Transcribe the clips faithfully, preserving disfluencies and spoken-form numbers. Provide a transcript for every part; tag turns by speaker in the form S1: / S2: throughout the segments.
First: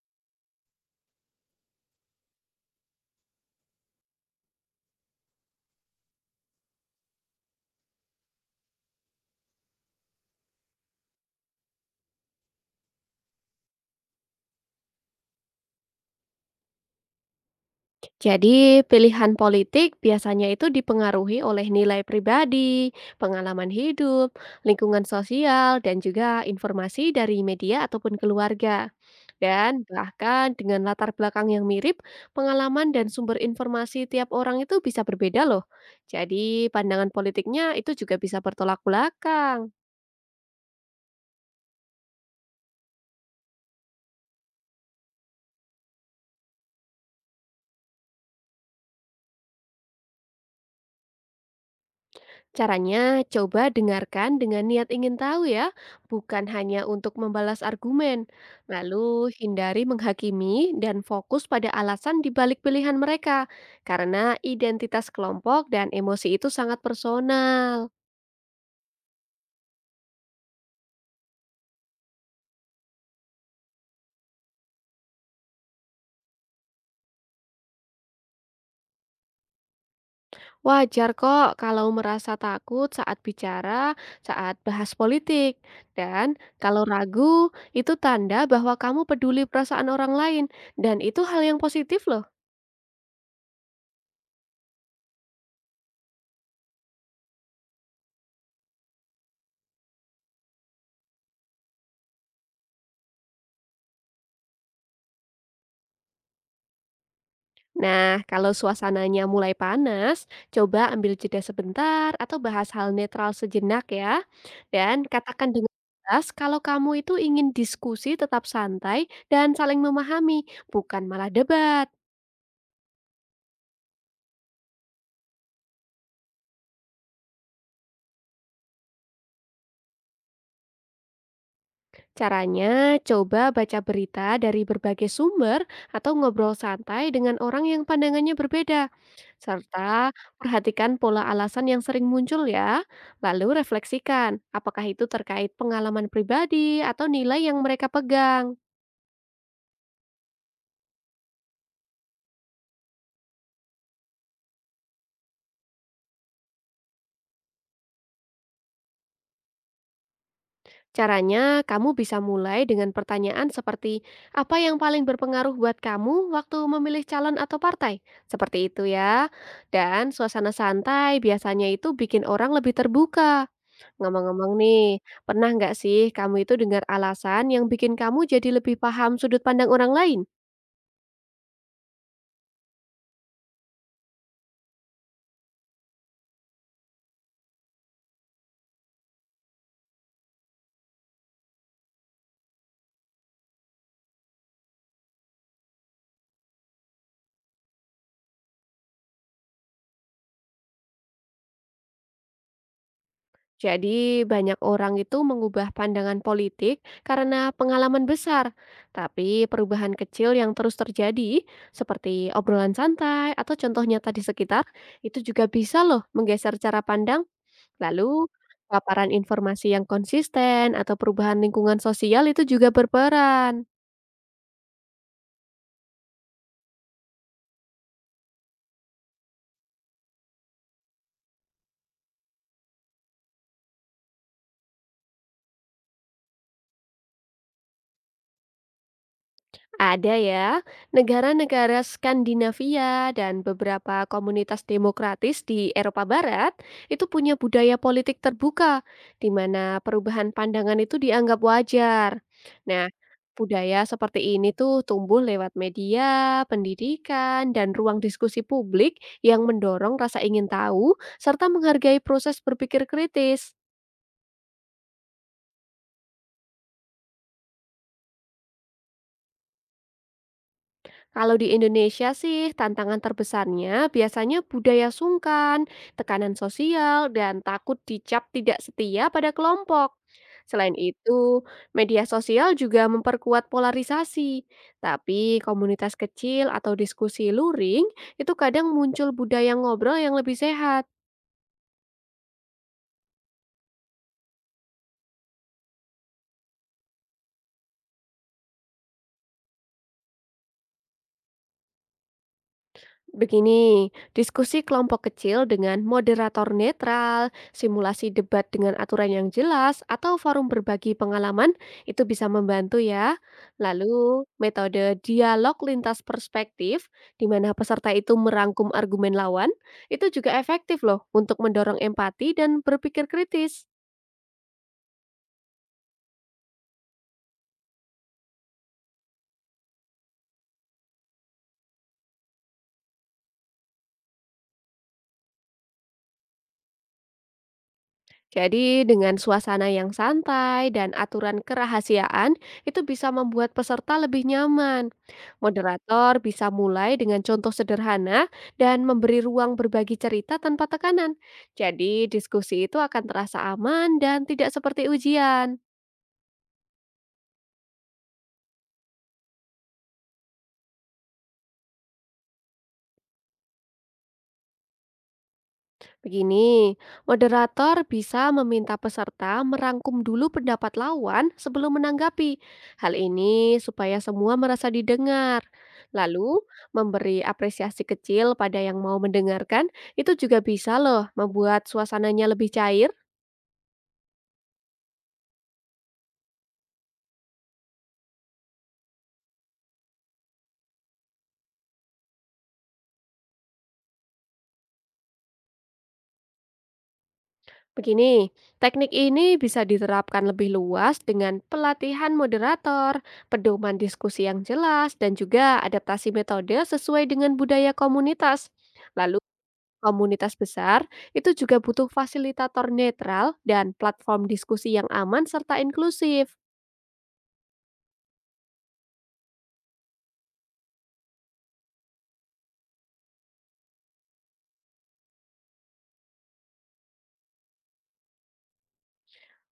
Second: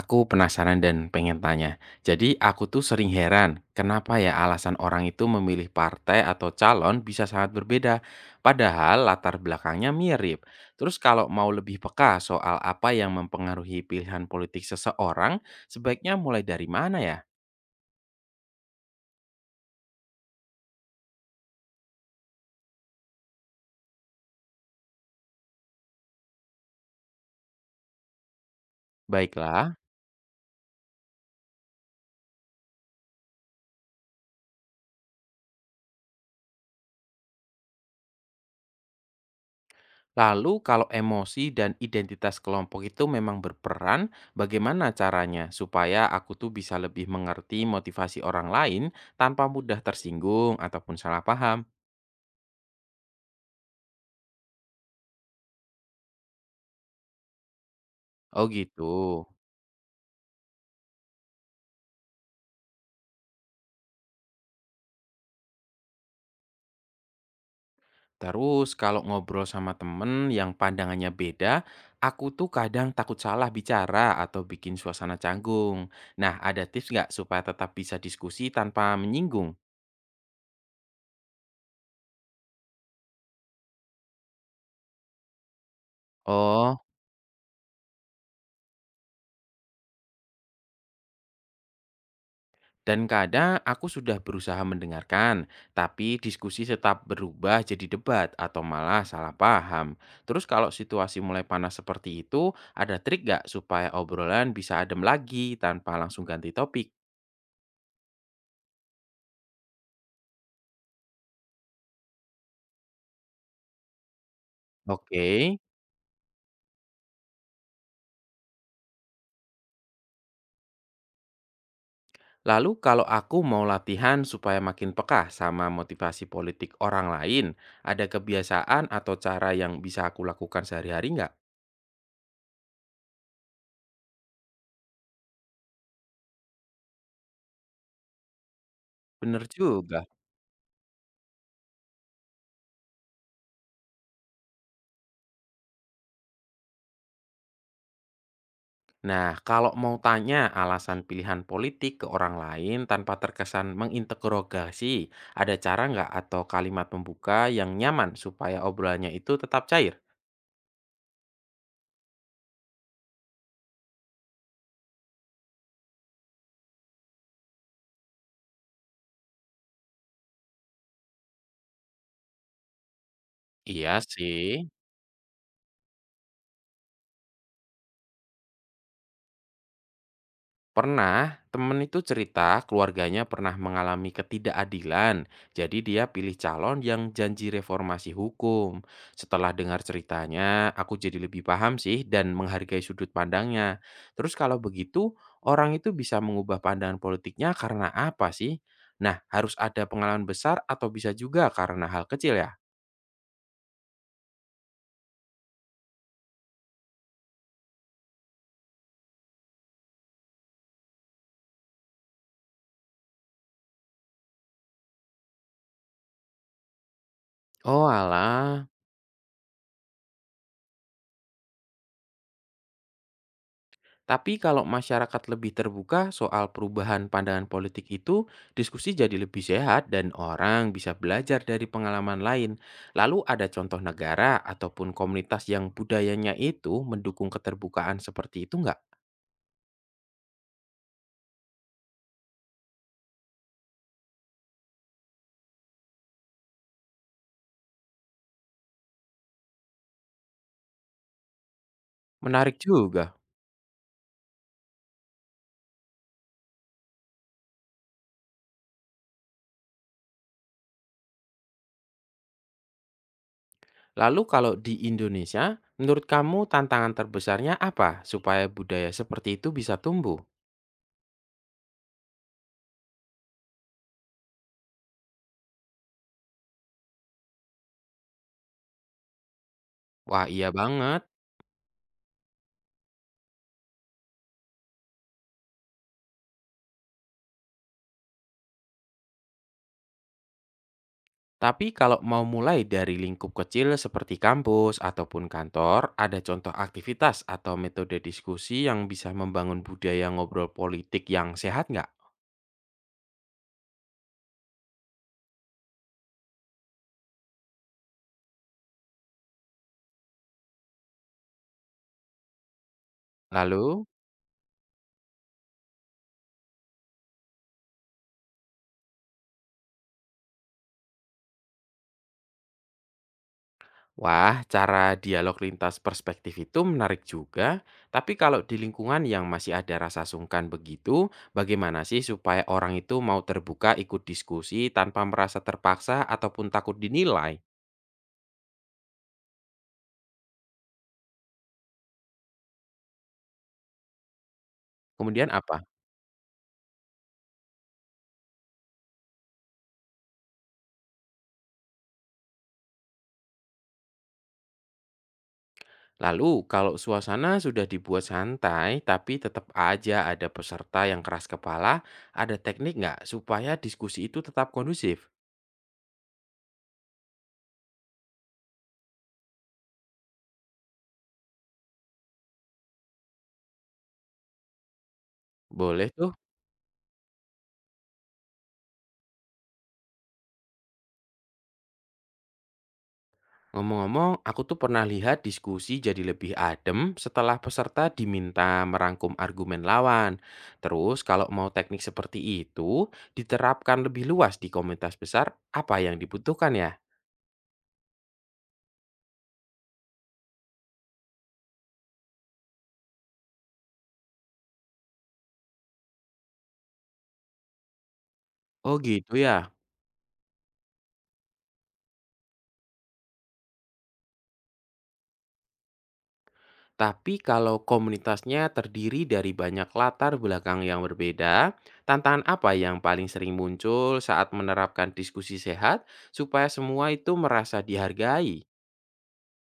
S1: Aku penasaran dan pengen tanya. Jadi aku tuh sering heran, kenapa ya alasan orang itu memilih partai atau calon bisa sangat berbeda, padahal latar belakangnya mirip. Terus kalau mau lebih peka soal apa yang mempengaruhi pilihan politik seseorang, sebaiknya mulai dari mana ya?
S2: Jadi, pilihan politik biasanya itu dipengaruhi oleh nilai pribadi, pengalaman hidup, lingkungan sosial, dan juga informasi dari media ataupun keluarga.
S1: Baiklah,
S2: Dan bahkan dengan latar belakang yang mirip, pengalaman dan sumber informasi tiap orang itu bisa berbeda loh. Jadi, pandangan politiknya itu juga bisa bertolak belakang.
S1: lalu kalau emosi dan identitas kelompok itu memang berperan, bagaimana caranya supaya aku tuh bisa lebih mengerti motivasi orang lain tanpa mudah tersinggung ataupun salah paham?
S2: Caranya, coba dengarkan dengan niat ingin tahu ya, bukan hanya untuk membalas argumen.
S1: Oh gitu.
S2: Lalu, hindari menghakimi dan fokus pada alasan di balik pilihan mereka, karena identitas kelompok dan emosi itu sangat personal.
S1: Terus kalau ngobrol sama temen yang pandangannya beda, aku tuh kadang takut salah bicara atau bikin suasana canggung. Nah, ada tips nggak supaya tetap bisa diskusi tanpa menyinggung?
S2: Wajar kok kalau merasa takut saat bicara, saat bahas politik. Dan
S1: Oh,
S2: kalau ragu, itu tanda bahwa kamu peduli perasaan orang lain, dan itu hal yang positif loh.
S1: dan kadang aku sudah berusaha mendengarkan, tapi diskusi tetap berubah jadi debat atau malah salah paham. Terus kalau situasi mulai panas seperti itu, ada trik nggak supaya obrolan bisa adem lagi tanpa langsung ganti topik?
S2: Nah, kalau suasananya mulai panas, coba ambil jeda sebentar atau bahas hal netral sejenak ya. Dan
S1: Oke.
S2: katakan dengan jelas kalau kamu itu ingin diskusi tetap santai dan saling memahami, bukan malah debat.
S1: Lalu kalau aku mau latihan supaya makin peka sama motivasi politik orang lain, ada kebiasaan atau cara yang bisa aku lakukan sehari-hari nggak?
S2: Caranya, coba baca berita dari berbagai sumber atau ngobrol santai dengan orang yang pandangannya berbeda,
S1: Bener juga.
S2: serta perhatikan pola alasan yang sering muncul ya. Lalu refleksikan, apakah itu terkait pengalaman pribadi atau nilai yang mereka pegang.
S1: Nah, kalau mau tanya alasan pilihan politik ke orang lain tanpa terkesan menginterogasi, ada cara nggak atau kalimat pembuka yang nyaman supaya obrolannya itu tetap cair?
S2: Caranya, kamu bisa mulai dengan pertanyaan seperti, apa yang paling berpengaruh buat kamu waktu memilih calon atau partai? Seperti itu ya. Dan suasana santai biasanya itu bikin orang lebih terbuka.
S1: Iya
S2: Ngomong-ngomong
S1: sih.
S2: nih, pernah nggak sih kamu itu dengar alasan yang bikin kamu jadi lebih paham sudut pandang orang lain?
S1: Pernah, temen itu cerita keluarganya pernah mengalami ketidakadilan. Jadi dia pilih calon yang janji reformasi hukum. Setelah dengar ceritanya, aku jadi lebih paham sih dan menghargai sudut pandangnya. Terus kalau begitu, orang itu bisa mengubah pandangan politiknya karena apa sih? Nah, harus ada pengalaman besar atau bisa juga karena hal kecil ya?
S2: Jadi banyak orang itu mengubah pandangan politik karena pengalaman besar, tapi perubahan kecil yang terus terjadi, seperti obrolan santai atau contoh nyata di sekitar, itu juga bisa loh menggeser cara pandang.
S1: Oh
S2: Lalu,
S1: alah.
S2: paparan informasi yang konsisten atau perubahan lingkungan sosial itu juga berperan.
S1: Tapi kalau masyarakat lebih terbuka soal perubahan pandangan politik itu, diskusi jadi lebih sehat dan orang bisa belajar dari pengalaman lain. Lalu ada contoh negara ataupun komunitas yang budayanya itu mendukung keterbukaan seperti itu nggak?
S2: Ada ya, negara-negara Skandinavia dan beberapa komunitas demokratis di Eropa Barat itu punya budaya politik terbuka, di mana perubahan pandangan itu dianggap wajar.
S1: Menarik
S2: Nah,
S1: juga.
S2: budaya seperti ini tuh tumbuh lewat media, pendidikan, dan ruang diskusi publik yang mendorong rasa ingin tahu serta menghargai proses berpikir kritis.
S1: Lalu kalau di Indonesia, menurut kamu tantangan terbesarnya apa supaya budaya seperti itu bisa tumbuh?
S2: Kalau di Indonesia sih, tantangan terbesarnya biasanya budaya sungkan, tekanan sosial, dan takut dicap tidak setia pada kelompok.
S1: Wah iya
S2: Selain
S1: banget.
S2: itu, media sosial juga memperkuat polarisasi. Tapi komunitas kecil atau diskusi luring itu kadang muncul budaya ngobrol yang lebih sehat.
S1: Tapi kalau mau mulai dari lingkup kecil seperti kampus ataupun kantor, ada contoh aktivitas atau metode diskusi yang bisa membangun budaya ngobrol politik yang sehat nggak?
S2: Begini, diskusi kelompok kecil dengan moderator netral, simulasi debat dengan aturan yang jelas, atau forum berbagi pengalaman itu bisa membantu ya.
S1: Lalu,
S2: Lalu, metode dialog lintas perspektif, di mana peserta itu merangkum argumen lawan, itu juga efektif loh untuk mendorong empati dan berpikir kritis.
S1: wah, cara dialog lintas perspektif itu menarik juga. Tapi kalau di lingkungan yang masih ada rasa sungkan begitu, bagaimana sih supaya orang itu mau terbuka ikut diskusi tanpa merasa terpaksa ataupun takut dinilai?
S2: Jadi dengan suasana yang santai dan aturan kerahasiaan itu bisa membuat peserta lebih nyaman.
S1: Kemudian apa?
S2: Moderator bisa mulai dengan contoh sederhana dan memberi ruang berbagi cerita tanpa tekanan. Jadi diskusi itu akan terasa aman dan tidak seperti ujian.
S1: Lalu, kalau suasana sudah dibuat santai, tapi tetap aja ada peserta yang keras kepala, ada teknik nggak supaya diskusi itu tetap kondusif?
S2: Begini, moderator bisa meminta peserta merangkum dulu pendapat lawan sebelum menanggapi. Hal ini supaya semua merasa didengar.
S1: Boleh tuh.
S2: Lalu, memberi apresiasi kecil pada yang mau mendengarkan itu juga bisa loh membuat suasananya lebih cair.
S1: Ngomong-ngomong, aku tuh pernah lihat diskusi jadi lebih adem setelah peserta diminta merangkum argumen lawan. Terus, kalau mau teknik seperti itu diterapkan lebih luas di komunitas besar, apa yang dibutuhkan ya?
S2: Begini, teknik ini bisa diterapkan lebih luas dengan pelatihan moderator, pedoman diskusi yang jelas, dan juga adaptasi metode sesuai dengan budaya komunitas.
S1: Oh gitu
S2: Lalu,
S1: ya.
S2: komunitas besar itu juga butuh fasilitator netral dan platform diskusi yang aman serta inklusif.
S1: Tapi kalau komunitasnya terdiri dari banyak latar belakang yang berbeda, tantangan apa yang paling sering muncul saat menerapkan diskusi sehat supaya semua itu merasa dihargai?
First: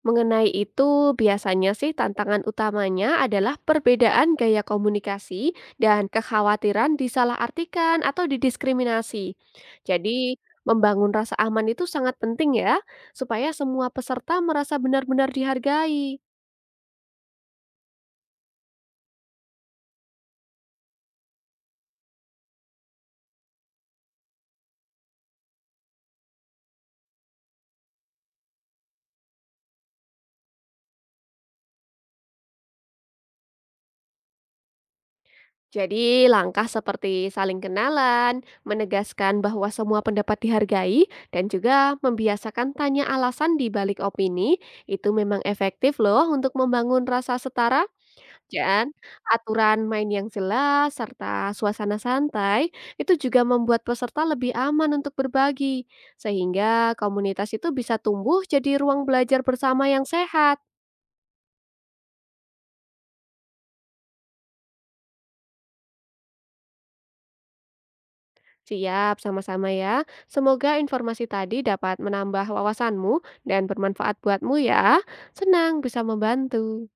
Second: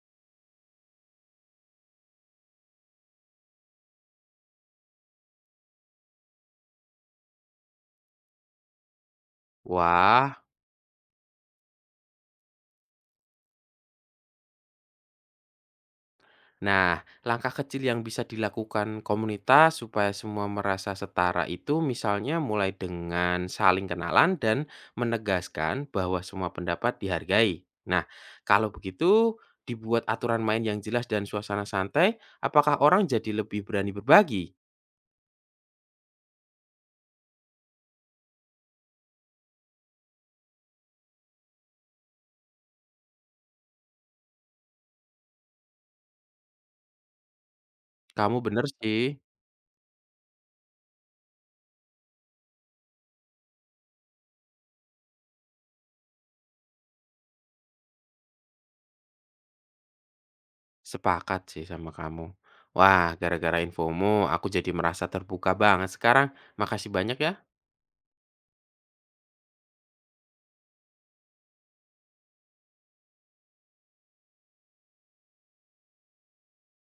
S2: Mengenai itu, biasanya sih tantangan utamanya adalah perbedaan gaya komunikasi dan kekhawatiran disalahartikan atau didiskriminasi. Jadi,
S1: Wah.
S2: membangun rasa aman itu sangat penting ya, supaya semua peserta merasa benar-benar dihargai.
S1: Nah, langkah kecil yang bisa dilakukan komunitas supaya semua merasa setara itu misalnya mulai dengan saling kenalan dan menegaskan bahwa semua pendapat dihargai. Nah, kalau begitu dibuat aturan main yang jelas dan suasana santai, apakah orang jadi lebih berani berbagi?
S2: Jadi, langkah seperti saling kenalan, menegaskan bahwa semua pendapat dihargai, dan juga membiasakan tanya alasan di balik opini, itu memang efektif loh untuk membangun rasa setara.
S1: Kamu bener
S2: Dan
S1: sih,
S2: aturan main yang jelas serta suasana santai itu juga membuat peserta lebih aman untuk berbagi, sehingga komunitas itu bisa tumbuh jadi ruang belajar bersama yang sehat.
S1: sepakat sih sama kamu. Wah, gara-gara infomu aku jadi merasa terbuka banget sekarang. Makasih banyak ya.
S2: Siap, sama-sama ya. Semoga informasi tadi dapat menambah wawasanmu dan bermanfaat buatmu ya. Senang bisa membantu.